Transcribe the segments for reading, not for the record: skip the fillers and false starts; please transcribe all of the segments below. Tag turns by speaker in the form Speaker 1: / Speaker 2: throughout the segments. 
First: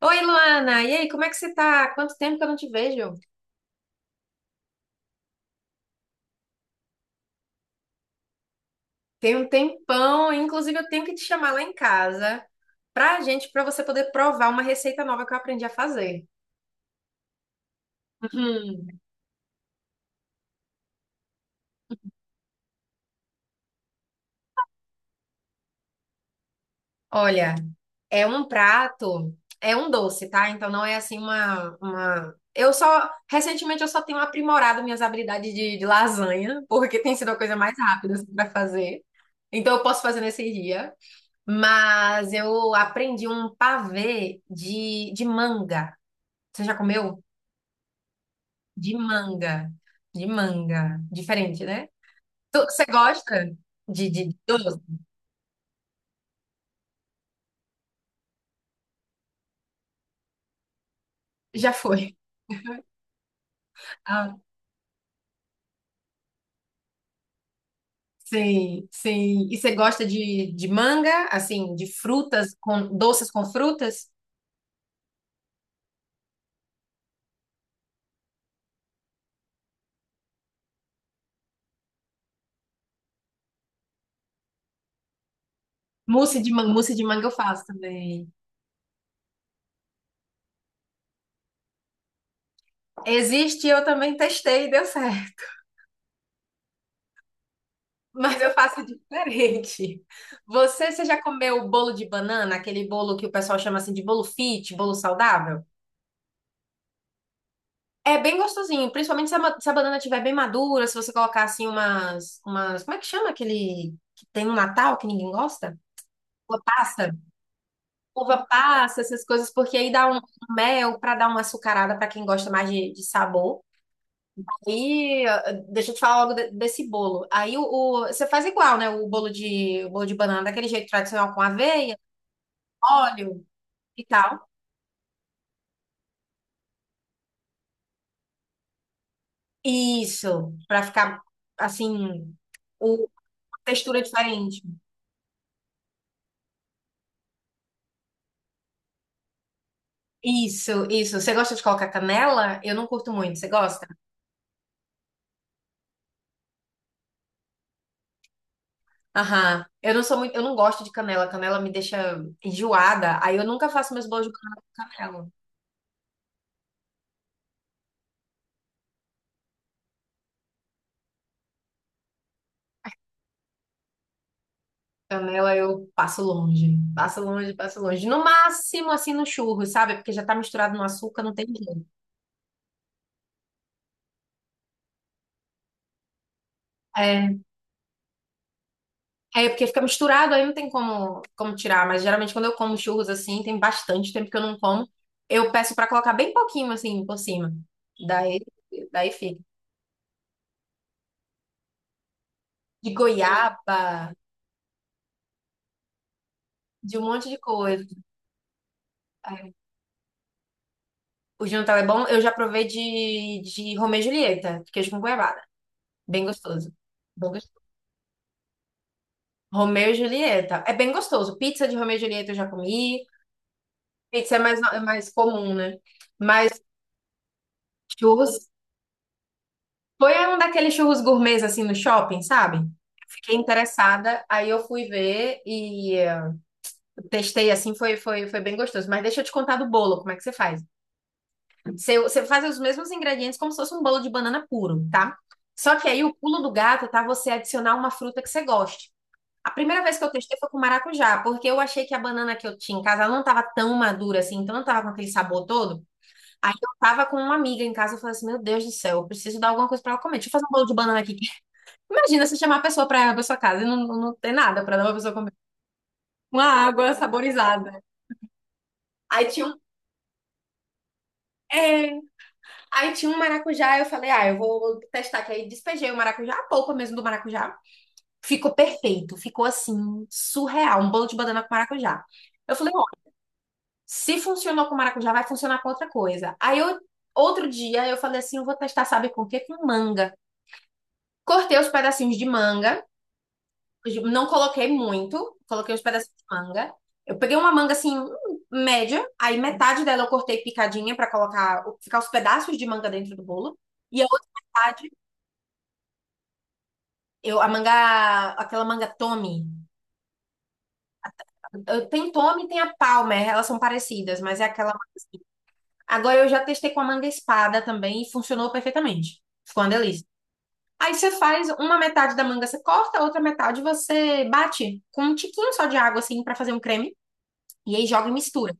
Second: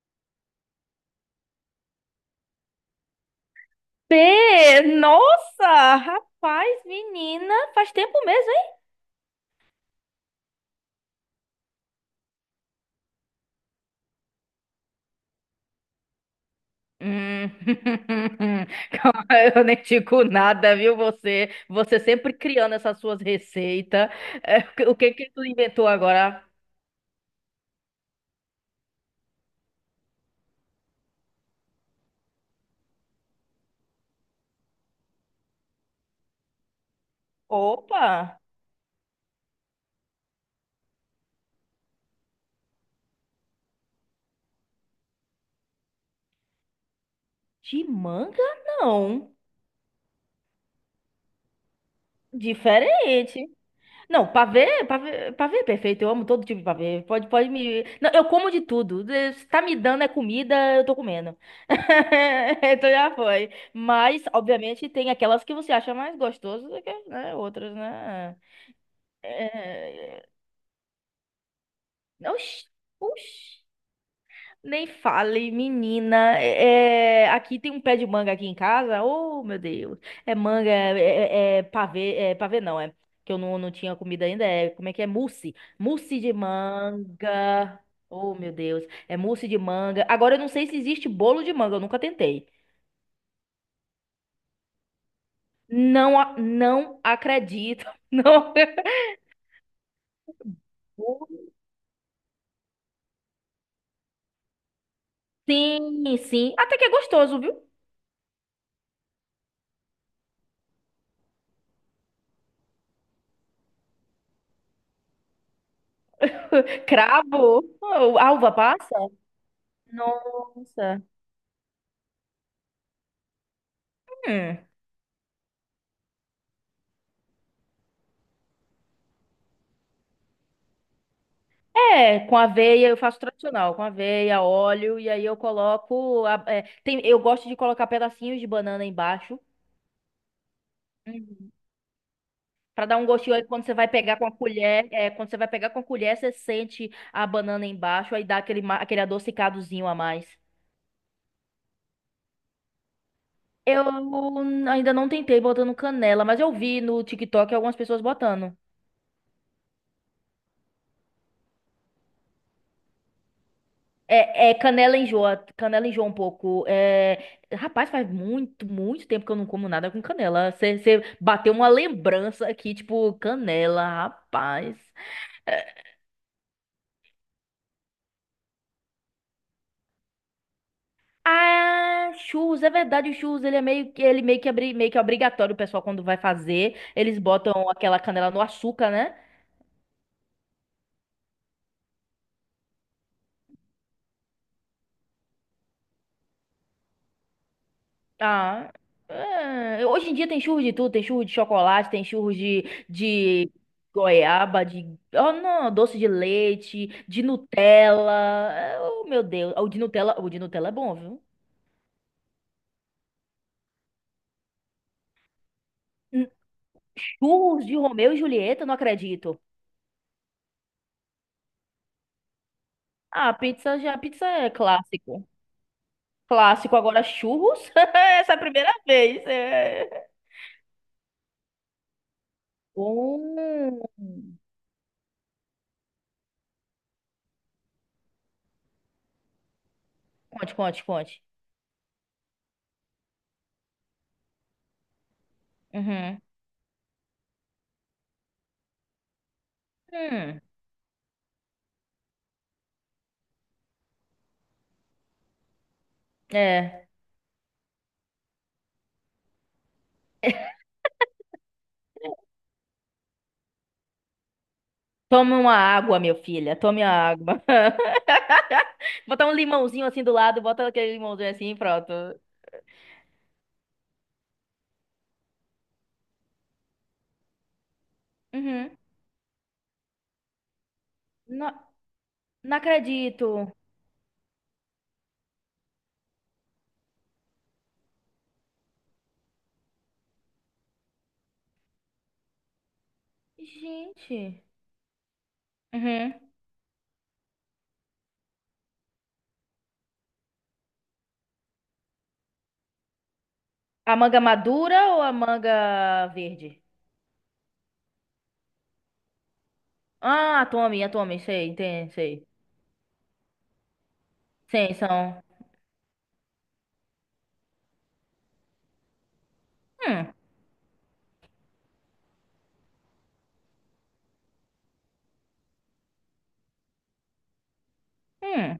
Speaker 1: Oi, Luana! E aí, como é que você tá? Quanto tempo que eu não te vejo?
Speaker 2: P! Nossa! Rapaz, menina, faz tempo mesmo, hein?
Speaker 1: Tem um tempão, inclusive eu tenho que te chamar lá em casa pra você poder provar uma receita nova que eu aprendi a fazer.
Speaker 2: Hum.
Speaker 1: Uhum.
Speaker 2: Calma, eu nem digo nada, viu? Você sempre criando essas suas receitas. É, o que que tu inventou agora?
Speaker 1: Olha, é um prato, é um doce, tá? Então não é assim. Recentemente eu só tenho aprimorado minhas habilidades de lasanha, porque tem sido a coisa mais
Speaker 2: Opa!
Speaker 1: rápida assim pra fazer. Então eu posso fazer nesse dia. Mas eu aprendi um pavê de manga. Você já comeu?
Speaker 2: De manga,
Speaker 1: De
Speaker 2: não.
Speaker 1: manga. De manga. Diferente, né? Você
Speaker 2: Diferente.
Speaker 1: gosta de, de
Speaker 2: Não,
Speaker 1: de doce?
Speaker 2: pavê, pavê, pavê é perfeito. Eu amo todo tipo de pavê. Pode me. Não, eu como de tudo. Se tá me dando é comida, eu tô comendo.
Speaker 1: Já foi.
Speaker 2: Então já foi. Mas,
Speaker 1: Ah,
Speaker 2: obviamente, tem aquelas que você acha mais gostosas do que, né, outras, né?
Speaker 1: sim, sim. E você gosta
Speaker 2: É...
Speaker 1: de manga, assim, de frutas,
Speaker 2: Oxi,
Speaker 1: com doces
Speaker 2: oxi.
Speaker 1: com frutas?
Speaker 2: Nem fale, menina. É, aqui tem um pé de manga aqui em casa. Oh, meu Deus. É manga, é pavê, é pavê não, é. Que eu não tinha comida ainda. É, como é que é? Mousse. Mousse de
Speaker 1: Mousse de manga eu faço
Speaker 2: manga.
Speaker 1: também.
Speaker 2: Oh, meu Deus. É mousse de manga. Agora eu não sei se existe bolo de manga, eu nunca tentei.
Speaker 1: Existe, eu também testei, e deu certo.
Speaker 2: Não, não acredito.
Speaker 1: Mas eu
Speaker 2: Não.
Speaker 1: faço diferente. Você já comeu o bolo de banana, aquele bolo que o pessoal chama assim de bolo fit, bolo saudável?
Speaker 2: Sim, sim. Até que é gostoso, viu?
Speaker 1: É bem gostosinho, principalmente se a banana estiver bem madura, se você colocar assim, como é que chama aquele que tem no Natal que ninguém gosta? Uva passa,
Speaker 2: Cravo. Oh,
Speaker 1: uva
Speaker 2: Alva passa.
Speaker 1: passa, essas coisas, porque aí dá um mel
Speaker 2: Nossa.
Speaker 1: para dar uma açucarada para quem gosta mais de sabor.
Speaker 2: Hum.
Speaker 1: Aí, deixa eu te falar logo desse bolo. Aí você faz igual, né? O bolo de banana daquele jeito tradicional com aveia,
Speaker 2: É, com aveia, eu faço
Speaker 1: óleo
Speaker 2: tradicional, com
Speaker 1: e
Speaker 2: aveia,
Speaker 1: tal.
Speaker 2: óleo, e aí eu coloco. Eu gosto de colocar pedacinhos de banana embaixo.
Speaker 1: Isso, para ficar
Speaker 2: Uhum.
Speaker 1: assim,
Speaker 2: Pra dar um
Speaker 1: uma
Speaker 2: gostinho aí quando você vai
Speaker 1: textura
Speaker 2: pegar com a
Speaker 1: diferente.
Speaker 2: colher. É, quando você vai pegar com a colher, você sente a banana embaixo, aí dá aquele, aquele adocicadozinho a mais.
Speaker 1: Isso, isso. Você gosta de colocar canela? Eu não curto muito. Você
Speaker 2: Eu
Speaker 1: gosta?
Speaker 2: ainda não tentei botando canela, mas eu vi no TikTok algumas pessoas botando.
Speaker 1: Aham. Eu não sou muito, eu não gosto de canela. Canela me deixa enjoada. Aí eu nunca faço meus bolos de
Speaker 2: É,
Speaker 1: canela com canela.
Speaker 2: canela enjoa um pouco. É, rapaz, faz muito, muito tempo que eu não como nada com canela. Você bateu uma lembrança aqui, tipo, canela, rapaz.
Speaker 1: Canela
Speaker 2: É,
Speaker 1: eu passo longe, passo longe, passo longe. No máximo assim no churro, sabe? Porque já tá misturado no açúcar, não tem jeito.
Speaker 2: ah, churros, é verdade, o churros, ele meio que é obrigatório, o pessoal quando vai fazer, eles
Speaker 1: É,
Speaker 2: botam aquela canela no açúcar, né?
Speaker 1: é porque fica misturado, aí não tem como tirar. Mas geralmente quando eu como churros assim, tem bastante tempo que eu não como, eu peço pra colocar bem pouquinho assim por cima. Daí,
Speaker 2: Ah,
Speaker 1: daí fica.
Speaker 2: é, hoje em dia tem churros de tudo, tem churros de chocolate, tem churros de,
Speaker 1: De
Speaker 2: de
Speaker 1: goiaba.
Speaker 2: goiaba, de, oh não, doce de leite,
Speaker 1: De um
Speaker 2: de
Speaker 1: monte de coisa.
Speaker 2: Nutella. É, oh meu Deus,
Speaker 1: Aí,
Speaker 2: o de Nutella é bom, viu?
Speaker 1: o jantar é bom. Eu já provei de Romeu e Julieta, de queijo com goiabada. Bem
Speaker 2: Hum.
Speaker 1: gostoso. Bem gostoso.
Speaker 2: Churros de Romeu e Julieta, não acredito.
Speaker 1: Romeu e Julieta. É bem gostoso. Pizza de Romeu e Julieta eu já comi.
Speaker 2: Ah, pizza já, pizza
Speaker 1: Pizza é
Speaker 2: é
Speaker 1: mais, é mais
Speaker 2: clássico.
Speaker 1: comum, né? Mas
Speaker 2: Clássico, agora churros? Essa é a
Speaker 1: churros.
Speaker 2: primeira vez. É.
Speaker 1: Foi um daqueles churros gourmets assim no shopping, sabe? Fiquei interessada,
Speaker 2: Hum.
Speaker 1: aí eu fui ver e testei assim, foi bem gostoso. Mas deixa eu te contar do bolo, como é que você
Speaker 2: Conte,
Speaker 1: faz?
Speaker 2: conte, conte.
Speaker 1: Você faz os mesmos ingredientes como se fosse um bolo de banana puro, tá? Só que aí o
Speaker 2: Uhum.
Speaker 1: pulo do gato tá você adicionar uma fruta que você goste. A primeira vez que eu testei
Speaker 2: Hum.
Speaker 1: foi com maracujá, porque eu achei que a banana que eu tinha em casa ela não tava tão madura assim, então não tava com aquele sabor todo. Aí eu
Speaker 2: É.
Speaker 1: tava com uma amiga em casa, eu falei assim: Meu Deus do céu, eu preciso dar alguma coisa pra ela comer. Deixa eu fazer um bolo de banana aqui. Imagina você chamar a pessoa pra sua casa e não, não ter nada pra dar pra pessoa comer.
Speaker 2: Tome uma água, meu
Speaker 1: Uma
Speaker 2: filha. Tome a
Speaker 1: água
Speaker 2: água.
Speaker 1: saborizada. Aí
Speaker 2: Botar um
Speaker 1: tinha um.
Speaker 2: limãozinho assim do lado, bota aquele limãozinho assim e
Speaker 1: É.
Speaker 2: pronto.
Speaker 1: Aí tinha um maracujá, eu falei, ah, eu vou testar, que aí despejei o maracujá, a polpa mesmo do maracujá. Ficou
Speaker 2: Uhum.
Speaker 1: perfeito, ficou assim, surreal, um bolo de banana com
Speaker 2: Não,
Speaker 1: maracujá. Eu
Speaker 2: não
Speaker 1: falei, ó,
Speaker 2: acredito.
Speaker 1: se funcionou com maracujá, vai funcionar com outra coisa. Outro dia eu falei assim, eu vou testar, sabe com o quê? Com manga. Cortei os pedacinhos de manga, não
Speaker 2: Gente.
Speaker 1: coloquei muito, coloquei os
Speaker 2: Uhum.
Speaker 1: pedacinhos de manga. Eu peguei uma manga assim, média, aí metade dela eu cortei picadinha pra colocar, ficar os pedaços de manga dentro do bolo.
Speaker 2: A
Speaker 1: E a
Speaker 2: manga
Speaker 1: outra
Speaker 2: madura
Speaker 1: metade,
Speaker 2: ou a manga verde?
Speaker 1: eu, a manga, aquela manga Tommy.
Speaker 2: Ah, a Tommy, sei, entendi,
Speaker 1: Tem
Speaker 2: sei.
Speaker 1: Tommy e tem a Palmer, elas são parecidas, mas é aquela.
Speaker 2: Sim, são.
Speaker 1: Agora eu já testei com a manga espada também e funcionou perfeitamente. Ficou uma delícia.
Speaker 2: Hum,
Speaker 1: Aí você faz uma metade da manga, você corta, a outra metade você bate com um tiquinho só de água assim pra fazer um creme e aí joga e mistura.
Speaker 2: hum,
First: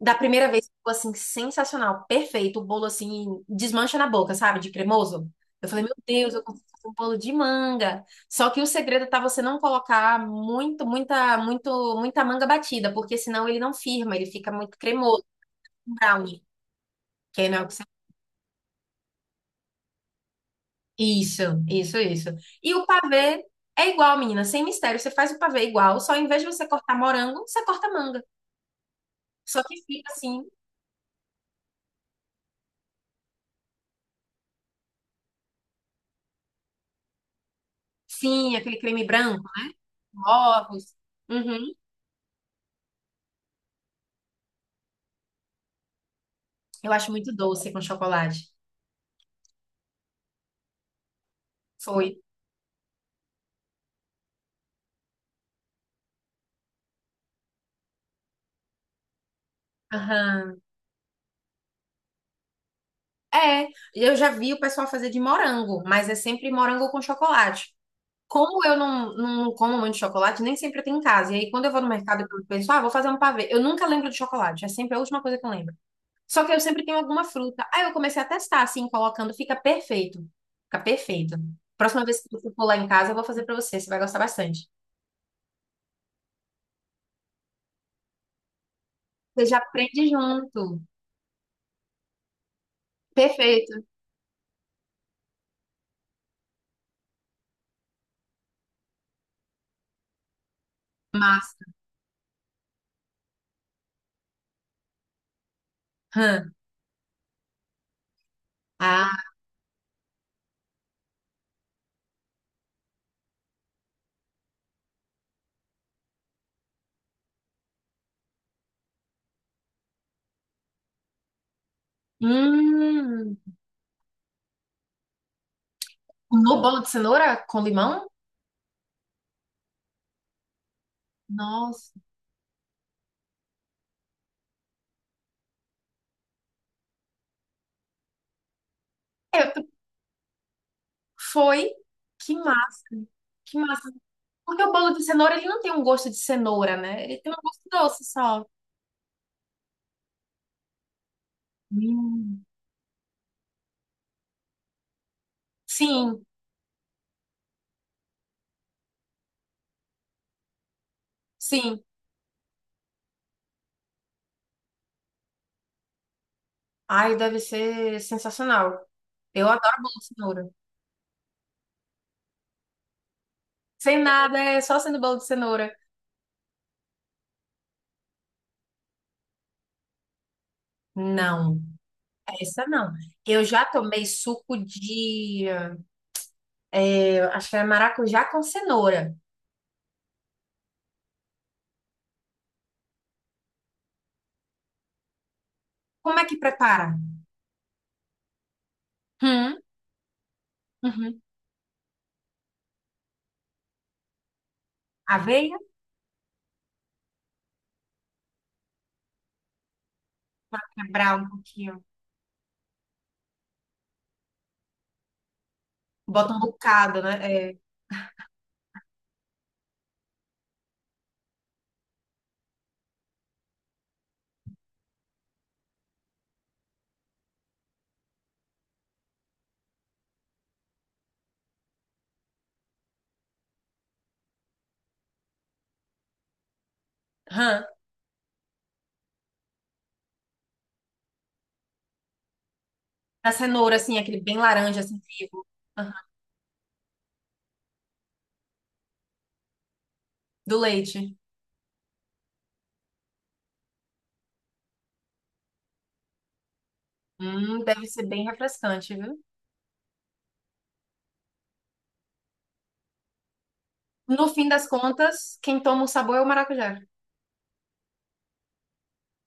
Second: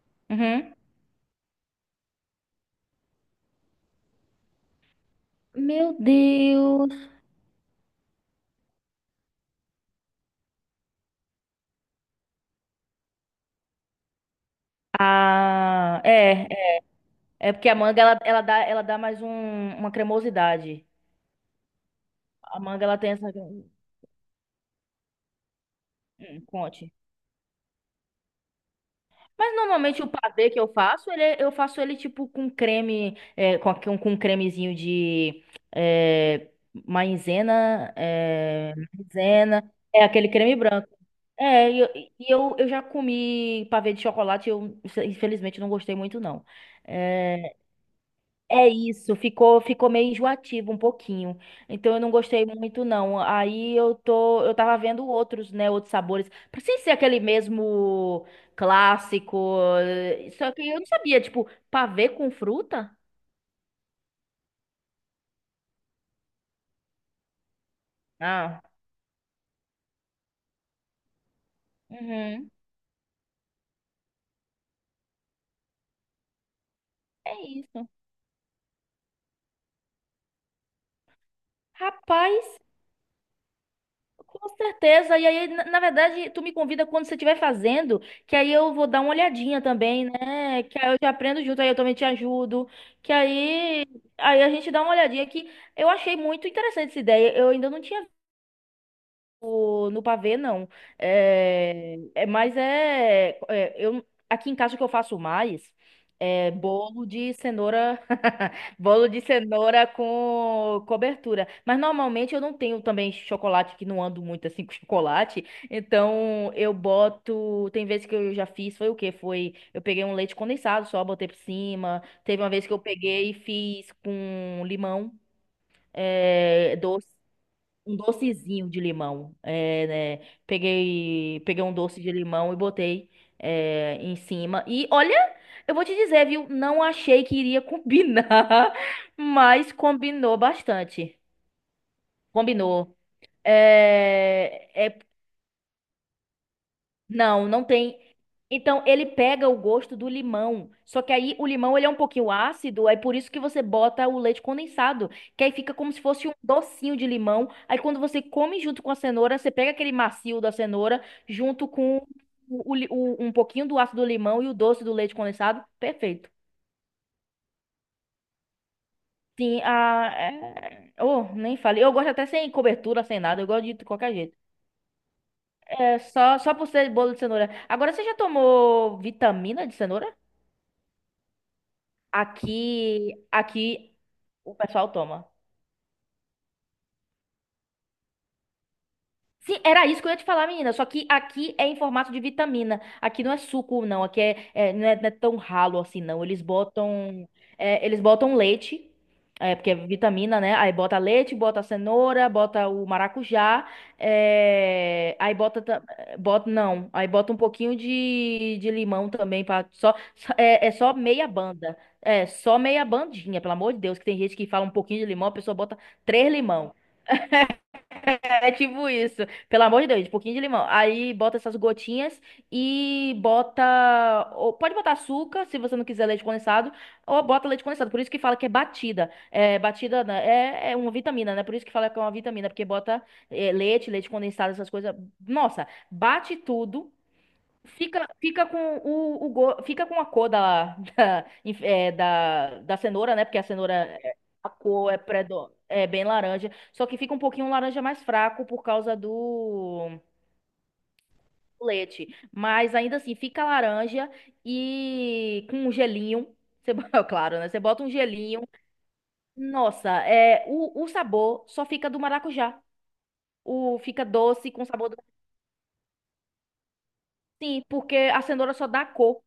Speaker 1: Da primeira vez
Speaker 2: uhum.
Speaker 1: ficou assim, sensacional, perfeito. O bolo assim, desmancha na boca, sabe? De cremoso. Eu falei, meu
Speaker 2: Meu
Speaker 1: Deus, eu consigo fazer
Speaker 2: Deus.
Speaker 1: um bolo de manga. Só que o segredo tá você não colocar muito, muita manga batida, porque senão ele não firma, ele fica muito cremoso, um
Speaker 2: Ah,
Speaker 1: brownie.
Speaker 2: é, é,
Speaker 1: Que aí
Speaker 2: é
Speaker 1: não é o
Speaker 2: porque
Speaker 1: que
Speaker 2: a
Speaker 1: você.
Speaker 2: manga ela dá mais uma cremosidade.
Speaker 1: Isso, isso, isso.
Speaker 2: A
Speaker 1: E
Speaker 2: manga
Speaker 1: o
Speaker 2: ela tem essa.
Speaker 1: pavê é igual, menina, sem mistério. Você faz o pavê igual, só em vez de você
Speaker 2: Conte.
Speaker 1: cortar morango, você corta manga.
Speaker 2: Mas
Speaker 1: Só que
Speaker 2: normalmente o
Speaker 1: fica assim,
Speaker 2: pavê que eu faço, eu faço ele tipo com creme, com um cremezinho de é, maizena,
Speaker 1: sim, aquele creme branco,
Speaker 2: maizena, é aquele creme branco.
Speaker 1: ovos.
Speaker 2: É,
Speaker 1: Uhum.
Speaker 2: eu já comi pavê de chocolate, eu infelizmente não gostei muito não.
Speaker 1: Eu acho muito
Speaker 2: É,
Speaker 1: doce com chocolate.
Speaker 2: é, isso, ficou meio enjoativo um pouquinho. Então eu não
Speaker 1: Foi.
Speaker 2: gostei muito não. Aí eu tava vendo outros, né, outros sabores, pra sem ser aquele mesmo clássico. Só
Speaker 1: Aham.
Speaker 2: que eu não sabia, tipo, pavê com fruta?
Speaker 1: É, eu já vi o pessoal fazer de morango, mas é sempre morango com chocolate.
Speaker 2: Ah.
Speaker 1: Como eu não, não como muito chocolate, nem sempre tem em casa. E aí, quando eu vou no mercado, eu
Speaker 2: Uhum.
Speaker 1: penso, ah, vou fazer um pavê. Eu nunca lembro de chocolate, é sempre a última coisa que eu lembro. Só que eu sempre tenho alguma
Speaker 2: É
Speaker 1: fruta. Aí
Speaker 2: isso.
Speaker 1: eu comecei a testar, assim, colocando, fica perfeito. Fica perfeito. Próxima vez que
Speaker 2: Rapaz.
Speaker 1: você for lá em casa, eu vou fazer pra você, você vai gostar
Speaker 2: Com
Speaker 1: bastante.
Speaker 2: certeza. E aí, na verdade, tu me convida quando você estiver fazendo, que aí eu vou dar uma
Speaker 1: Você já
Speaker 2: olhadinha também,
Speaker 1: aprende
Speaker 2: né? Que
Speaker 1: junto.
Speaker 2: aí eu te aprendo junto, aí eu também te ajudo. Que
Speaker 1: Perfeito.
Speaker 2: aí a gente dá uma olhadinha que eu achei muito interessante essa ideia. Eu ainda não tinha no pavê, não.
Speaker 1: Massa.
Speaker 2: É, mas é, eu, aqui em casa o que eu faço mais
Speaker 1: Hã.
Speaker 2: é bolo de cenoura, bolo
Speaker 1: Ah,
Speaker 2: de cenoura com cobertura. Mas normalmente eu não tenho também chocolate, que não ando muito assim com chocolate. Então eu boto. Tem vezes que eu já fiz, foi o quê? Foi. Eu peguei um leite condensado só, botei por cima. Teve uma vez que eu peguei e
Speaker 1: hum.
Speaker 2: fiz com limão.
Speaker 1: No
Speaker 2: É,
Speaker 1: bolo de cenoura com limão?
Speaker 2: um docezinho de limão. É, né? Peguei um
Speaker 1: Nossa.
Speaker 2: doce de limão e botei em cima. E olha, eu vou te dizer, viu? Não achei que iria combinar,
Speaker 1: É,
Speaker 2: mas combinou bastante.
Speaker 1: foi. Que massa.
Speaker 2: Combinou.
Speaker 1: Que massa. Porque
Speaker 2: É,
Speaker 1: o bolo
Speaker 2: é
Speaker 1: de cenoura, ele não tem um gosto de cenoura, né? Ele tem um
Speaker 2: Não,
Speaker 1: gosto
Speaker 2: não tem.
Speaker 1: doce só.
Speaker 2: Então, ele pega o gosto do limão. Só que aí o limão ele é um pouquinho
Speaker 1: Hum.
Speaker 2: ácido, é por isso que você bota o leite condensado, que aí fica como se
Speaker 1: Sim,
Speaker 2: fosse um docinho de limão. Aí quando você come junto com a cenoura, você pega aquele macio da cenoura junto
Speaker 1: sim.
Speaker 2: com o um pouquinho do ácido do limão e o doce do leite condensado. Perfeito.
Speaker 1: Ai, deve ser sensacional. Eu
Speaker 2: Sim,
Speaker 1: adoro bolo de cenoura.
Speaker 2: oh, nem falei. Eu gosto até sem cobertura, sem nada, eu gosto de
Speaker 1: Sem
Speaker 2: qualquer jeito.
Speaker 1: nada, é só sendo bolo de cenoura.
Speaker 2: É só por ser bolo de cenoura. Agora você já tomou vitamina de cenoura?
Speaker 1: Não, essa não.
Speaker 2: Aqui,
Speaker 1: Eu já
Speaker 2: aqui
Speaker 1: tomei
Speaker 2: o
Speaker 1: suco
Speaker 2: pessoal toma.
Speaker 1: de, eu acho que era maracujá com cenoura.
Speaker 2: Sim, era isso que eu ia te falar, menina. Só que aqui é em formato de vitamina. Aqui não é suco, não. Aqui não é tão ralo assim,
Speaker 1: Como
Speaker 2: não.
Speaker 1: é
Speaker 2: Eles
Speaker 1: que prepara?
Speaker 2: botam, é, eles botam leite,
Speaker 1: Hum,
Speaker 2: porque é vitamina, né? Aí bota
Speaker 1: uhum.
Speaker 2: leite, bota cenoura, bota o maracujá, é, aí
Speaker 1: Aveia,
Speaker 2: bota, ta- bota, não. Aí bota um pouquinho de limão também para só só
Speaker 1: quebrar
Speaker 2: meia
Speaker 1: um
Speaker 2: banda.
Speaker 1: pouquinho.
Speaker 2: É, só meia bandinha, pelo amor de Deus, que tem gente que fala um pouquinho de limão, a pessoa bota três
Speaker 1: Bota um
Speaker 2: limão.
Speaker 1: bocado, né? É.
Speaker 2: É tipo isso. Pelo amor de Deus, um pouquinho de limão. Aí bota essas gotinhas e bota. Ou pode botar açúcar, se você não quiser leite condensado, ou bota leite condensado. Por isso que fala que é batida. É, batida né, é uma vitamina, né? Por isso que fala que é uma vitamina, porque bota leite condensado, essas coisas. Nossa, bate tudo.
Speaker 1: Aham.
Speaker 2: Fica com o go- fica com a cor da, da, inf- é, da, da cenoura, né?
Speaker 1: Da
Speaker 2: Porque a cenoura,
Speaker 1: cenoura, assim,
Speaker 2: é-
Speaker 1: aquele bem
Speaker 2: a
Speaker 1: laranja,
Speaker 2: cor é,
Speaker 1: assim, vivo.
Speaker 2: predo, é
Speaker 1: Aham.
Speaker 2: bem laranja. Só que fica um pouquinho laranja mais fraco por causa do
Speaker 1: Do leite.
Speaker 2: leite. Mas ainda assim, fica laranja e com um gelinho. Você, bo- Claro, né? Você bota
Speaker 1: Deve
Speaker 2: um
Speaker 1: ser bem
Speaker 2: gelinho.
Speaker 1: refrescante, viu?
Speaker 2: Nossa, o sabor só fica do maracujá. Fica
Speaker 1: No fim
Speaker 2: doce com
Speaker 1: das
Speaker 2: sabor do...
Speaker 1: contas, quem toma o sabor é o maracujá.
Speaker 2: Sim, porque a cenoura só dá cor.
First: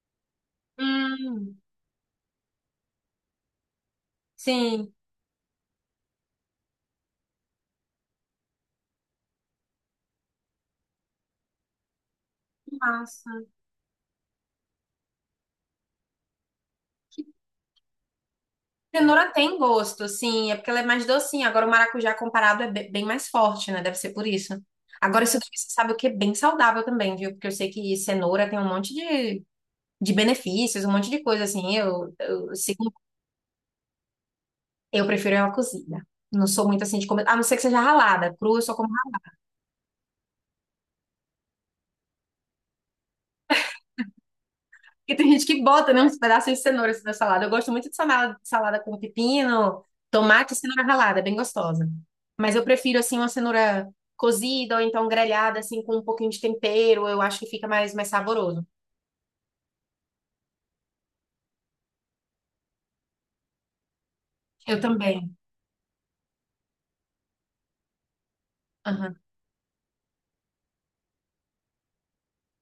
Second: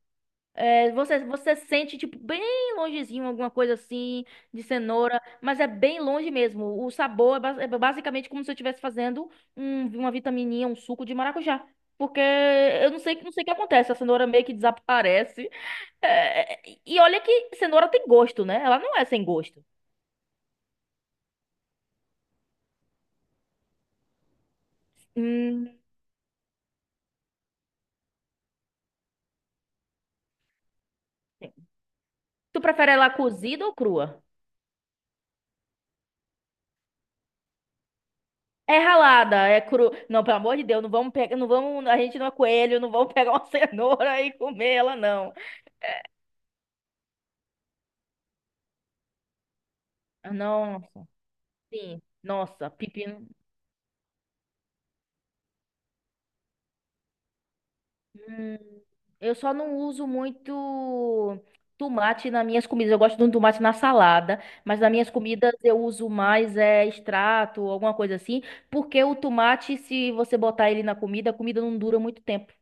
Speaker 2: É, você
Speaker 1: Hum,
Speaker 2: sente, tipo, bem longezinho, alguma coisa assim, de
Speaker 1: sim.
Speaker 2: cenoura, mas é bem longe mesmo. O sabor é basicamente como se eu estivesse fazendo uma vitamininha, um suco de maracujá. Porque eu não sei o
Speaker 1: Massa.
Speaker 2: que acontece, a cenoura meio que desaparece. É, e olha que cenoura tem gosto, né? Ela não é sem
Speaker 1: Cenoura tem
Speaker 2: gosto.
Speaker 1: gosto, sim. É porque ela é mais docinha. Agora, o maracujá comparado é bem mais forte, né? Deve ser por isso. Agora, isso daqui você
Speaker 2: Hum,
Speaker 1: sabe o que é bem saudável também, viu? Porque eu sei que cenoura tem um monte de benefícios, um monte de coisa, assim.
Speaker 2: tu prefere ela cozida ou crua?
Speaker 1: Eu prefiro ela cozida. Não sou muito assim de comer. A não ser que seja ralada. Crua, eu só
Speaker 2: É
Speaker 1: como ralada.
Speaker 2: ralada, é cru. Não, pelo amor de Deus, não vamos pegar, não vamos, a gente não é coelho, não vamos pegar uma cenoura e comer ela,
Speaker 1: Porque tem
Speaker 2: não.
Speaker 1: gente que bota, né, uns pedaços de cenoura assim, na salada. Eu gosto muito de salada, salada com pepino, tomate e
Speaker 2: Não.
Speaker 1: cenoura ralada. É bem gostosa.
Speaker 2: Sim.
Speaker 1: Mas eu
Speaker 2: Nossa,
Speaker 1: prefiro, assim,
Speaker 2: pepino.
Speaker 1: uma cenoura cozida ou então grelhada, assim, com um pouquinho de tempero. Eu acho que fica mais
Speaker 2: Hum,
Speaker 1: saboroso.
Speaker 2: eu só não uso muito tomate nas minhas comidas. Eu gosto de um tomate na salada,
Speaker 1: Eu
Speaker 2: mas nas minhas
Speaker 1: também.
Speaker 2: comidas eu uso mais extrato, alguma coisa assim, porque
Speaker 1: Aham.
Speaker 2: o tomate, se você botar ele na comida, a comida não dura muito tempo.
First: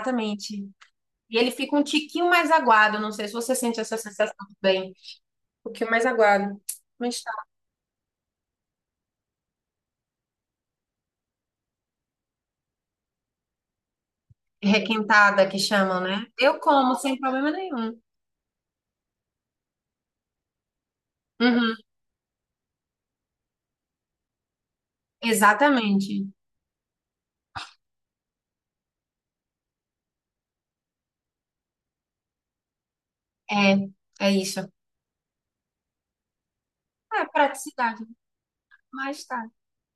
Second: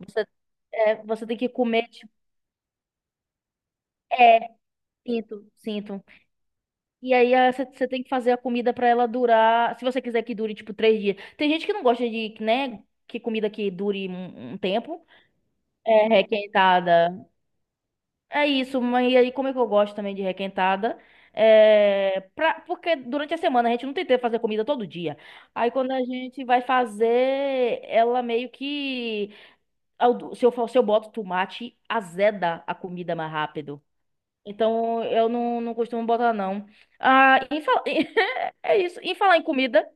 Speaker 2: Você, você tem
Speaker 1: E
Speaker 2: que
Speaker 1: ele fica um
Speaker 2: comer, tipo,
Speaker 1: tiquinho mais aguado. Não sei se você sente essa sensação
Speaker 2: é,
Speaker 1: também. Um
Speaker 2: sinto,
Speaker 1: pouquinho
Speaker 2: sinto.
Speaker 1: mais aguado.
Speaker 2: E
Speaker 1: Mas tá.
Speaker 2: aí você tem que fazer a comida pra ela durar, se você quiser que dure, tipo, 3 dias. Tem gente que não gosta de, né, que comida que dure um tempo.
Speaker 1: Requentada, que chamam,
Speaker 2: É
Speaker 1: né? Eu como sem
Speaker 2: requentada.
Speaker 1: problema nenhum.
Speaker 2: É isso, mas e aí como é que eu gosto também de requentada?
Speaker 1: Uhum,
Speaker 2: É, porque durante a semana a gente não tem tempo de fazer comida todo dia. Aí quando a
Speaker 1: exatamente.
Speaker 2: gente vai fazer, ela meio que. Se eu boto tomate, azeda a comida mais
Speaker 1: É,
Speaker 2: rápido.
Speaker 1: é isso.
Speaker 2: Então eu não costumo botar, não.
Speaker 1: É
Speaker 2: Ah,
Speaker 1: praticidade,
Speaker 2: é isso. Em
Speaker 1: mas
Speaker 2: falar em
Speaker 1: tá.
Speaker 2: comida,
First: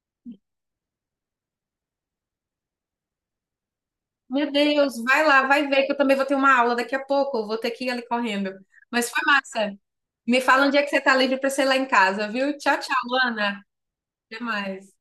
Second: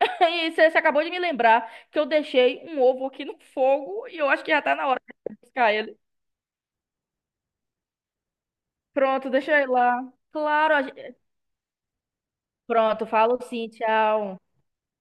Speaker 2: e você acabou de me lembrar que eu deixei um ovo aqui no fogo e eu acho que
Speaker 1: Meu
Speaker 2: já tá na
Speaker 1: Deus,
Speaker 2: hora
Speaker 1: vai
Speaker 2: de
Speaker 1: lá, vai
Speaker 2: buscar
Speaker 1: ver que
Speaker 2: ele.
Speaker 1: eu também vou ter uma aula daqui a pouco. Eu vou ter que ir ali correndo. Mas foi
Speaker 2: Pronto, deixa eu ir
Speaker 1: massa.
Speaker 2: lá.
Speaker 1: Me fala
Speaker 2: Claro.
Speaker 1: onde é que você tá livre para ser lá em casa, viu? Tchau, tchau,
Speaker 2: Pronto, falo
Speaker 1: Luana.
Speaker 2: sim, tchau.
Speaker 1: Até mais.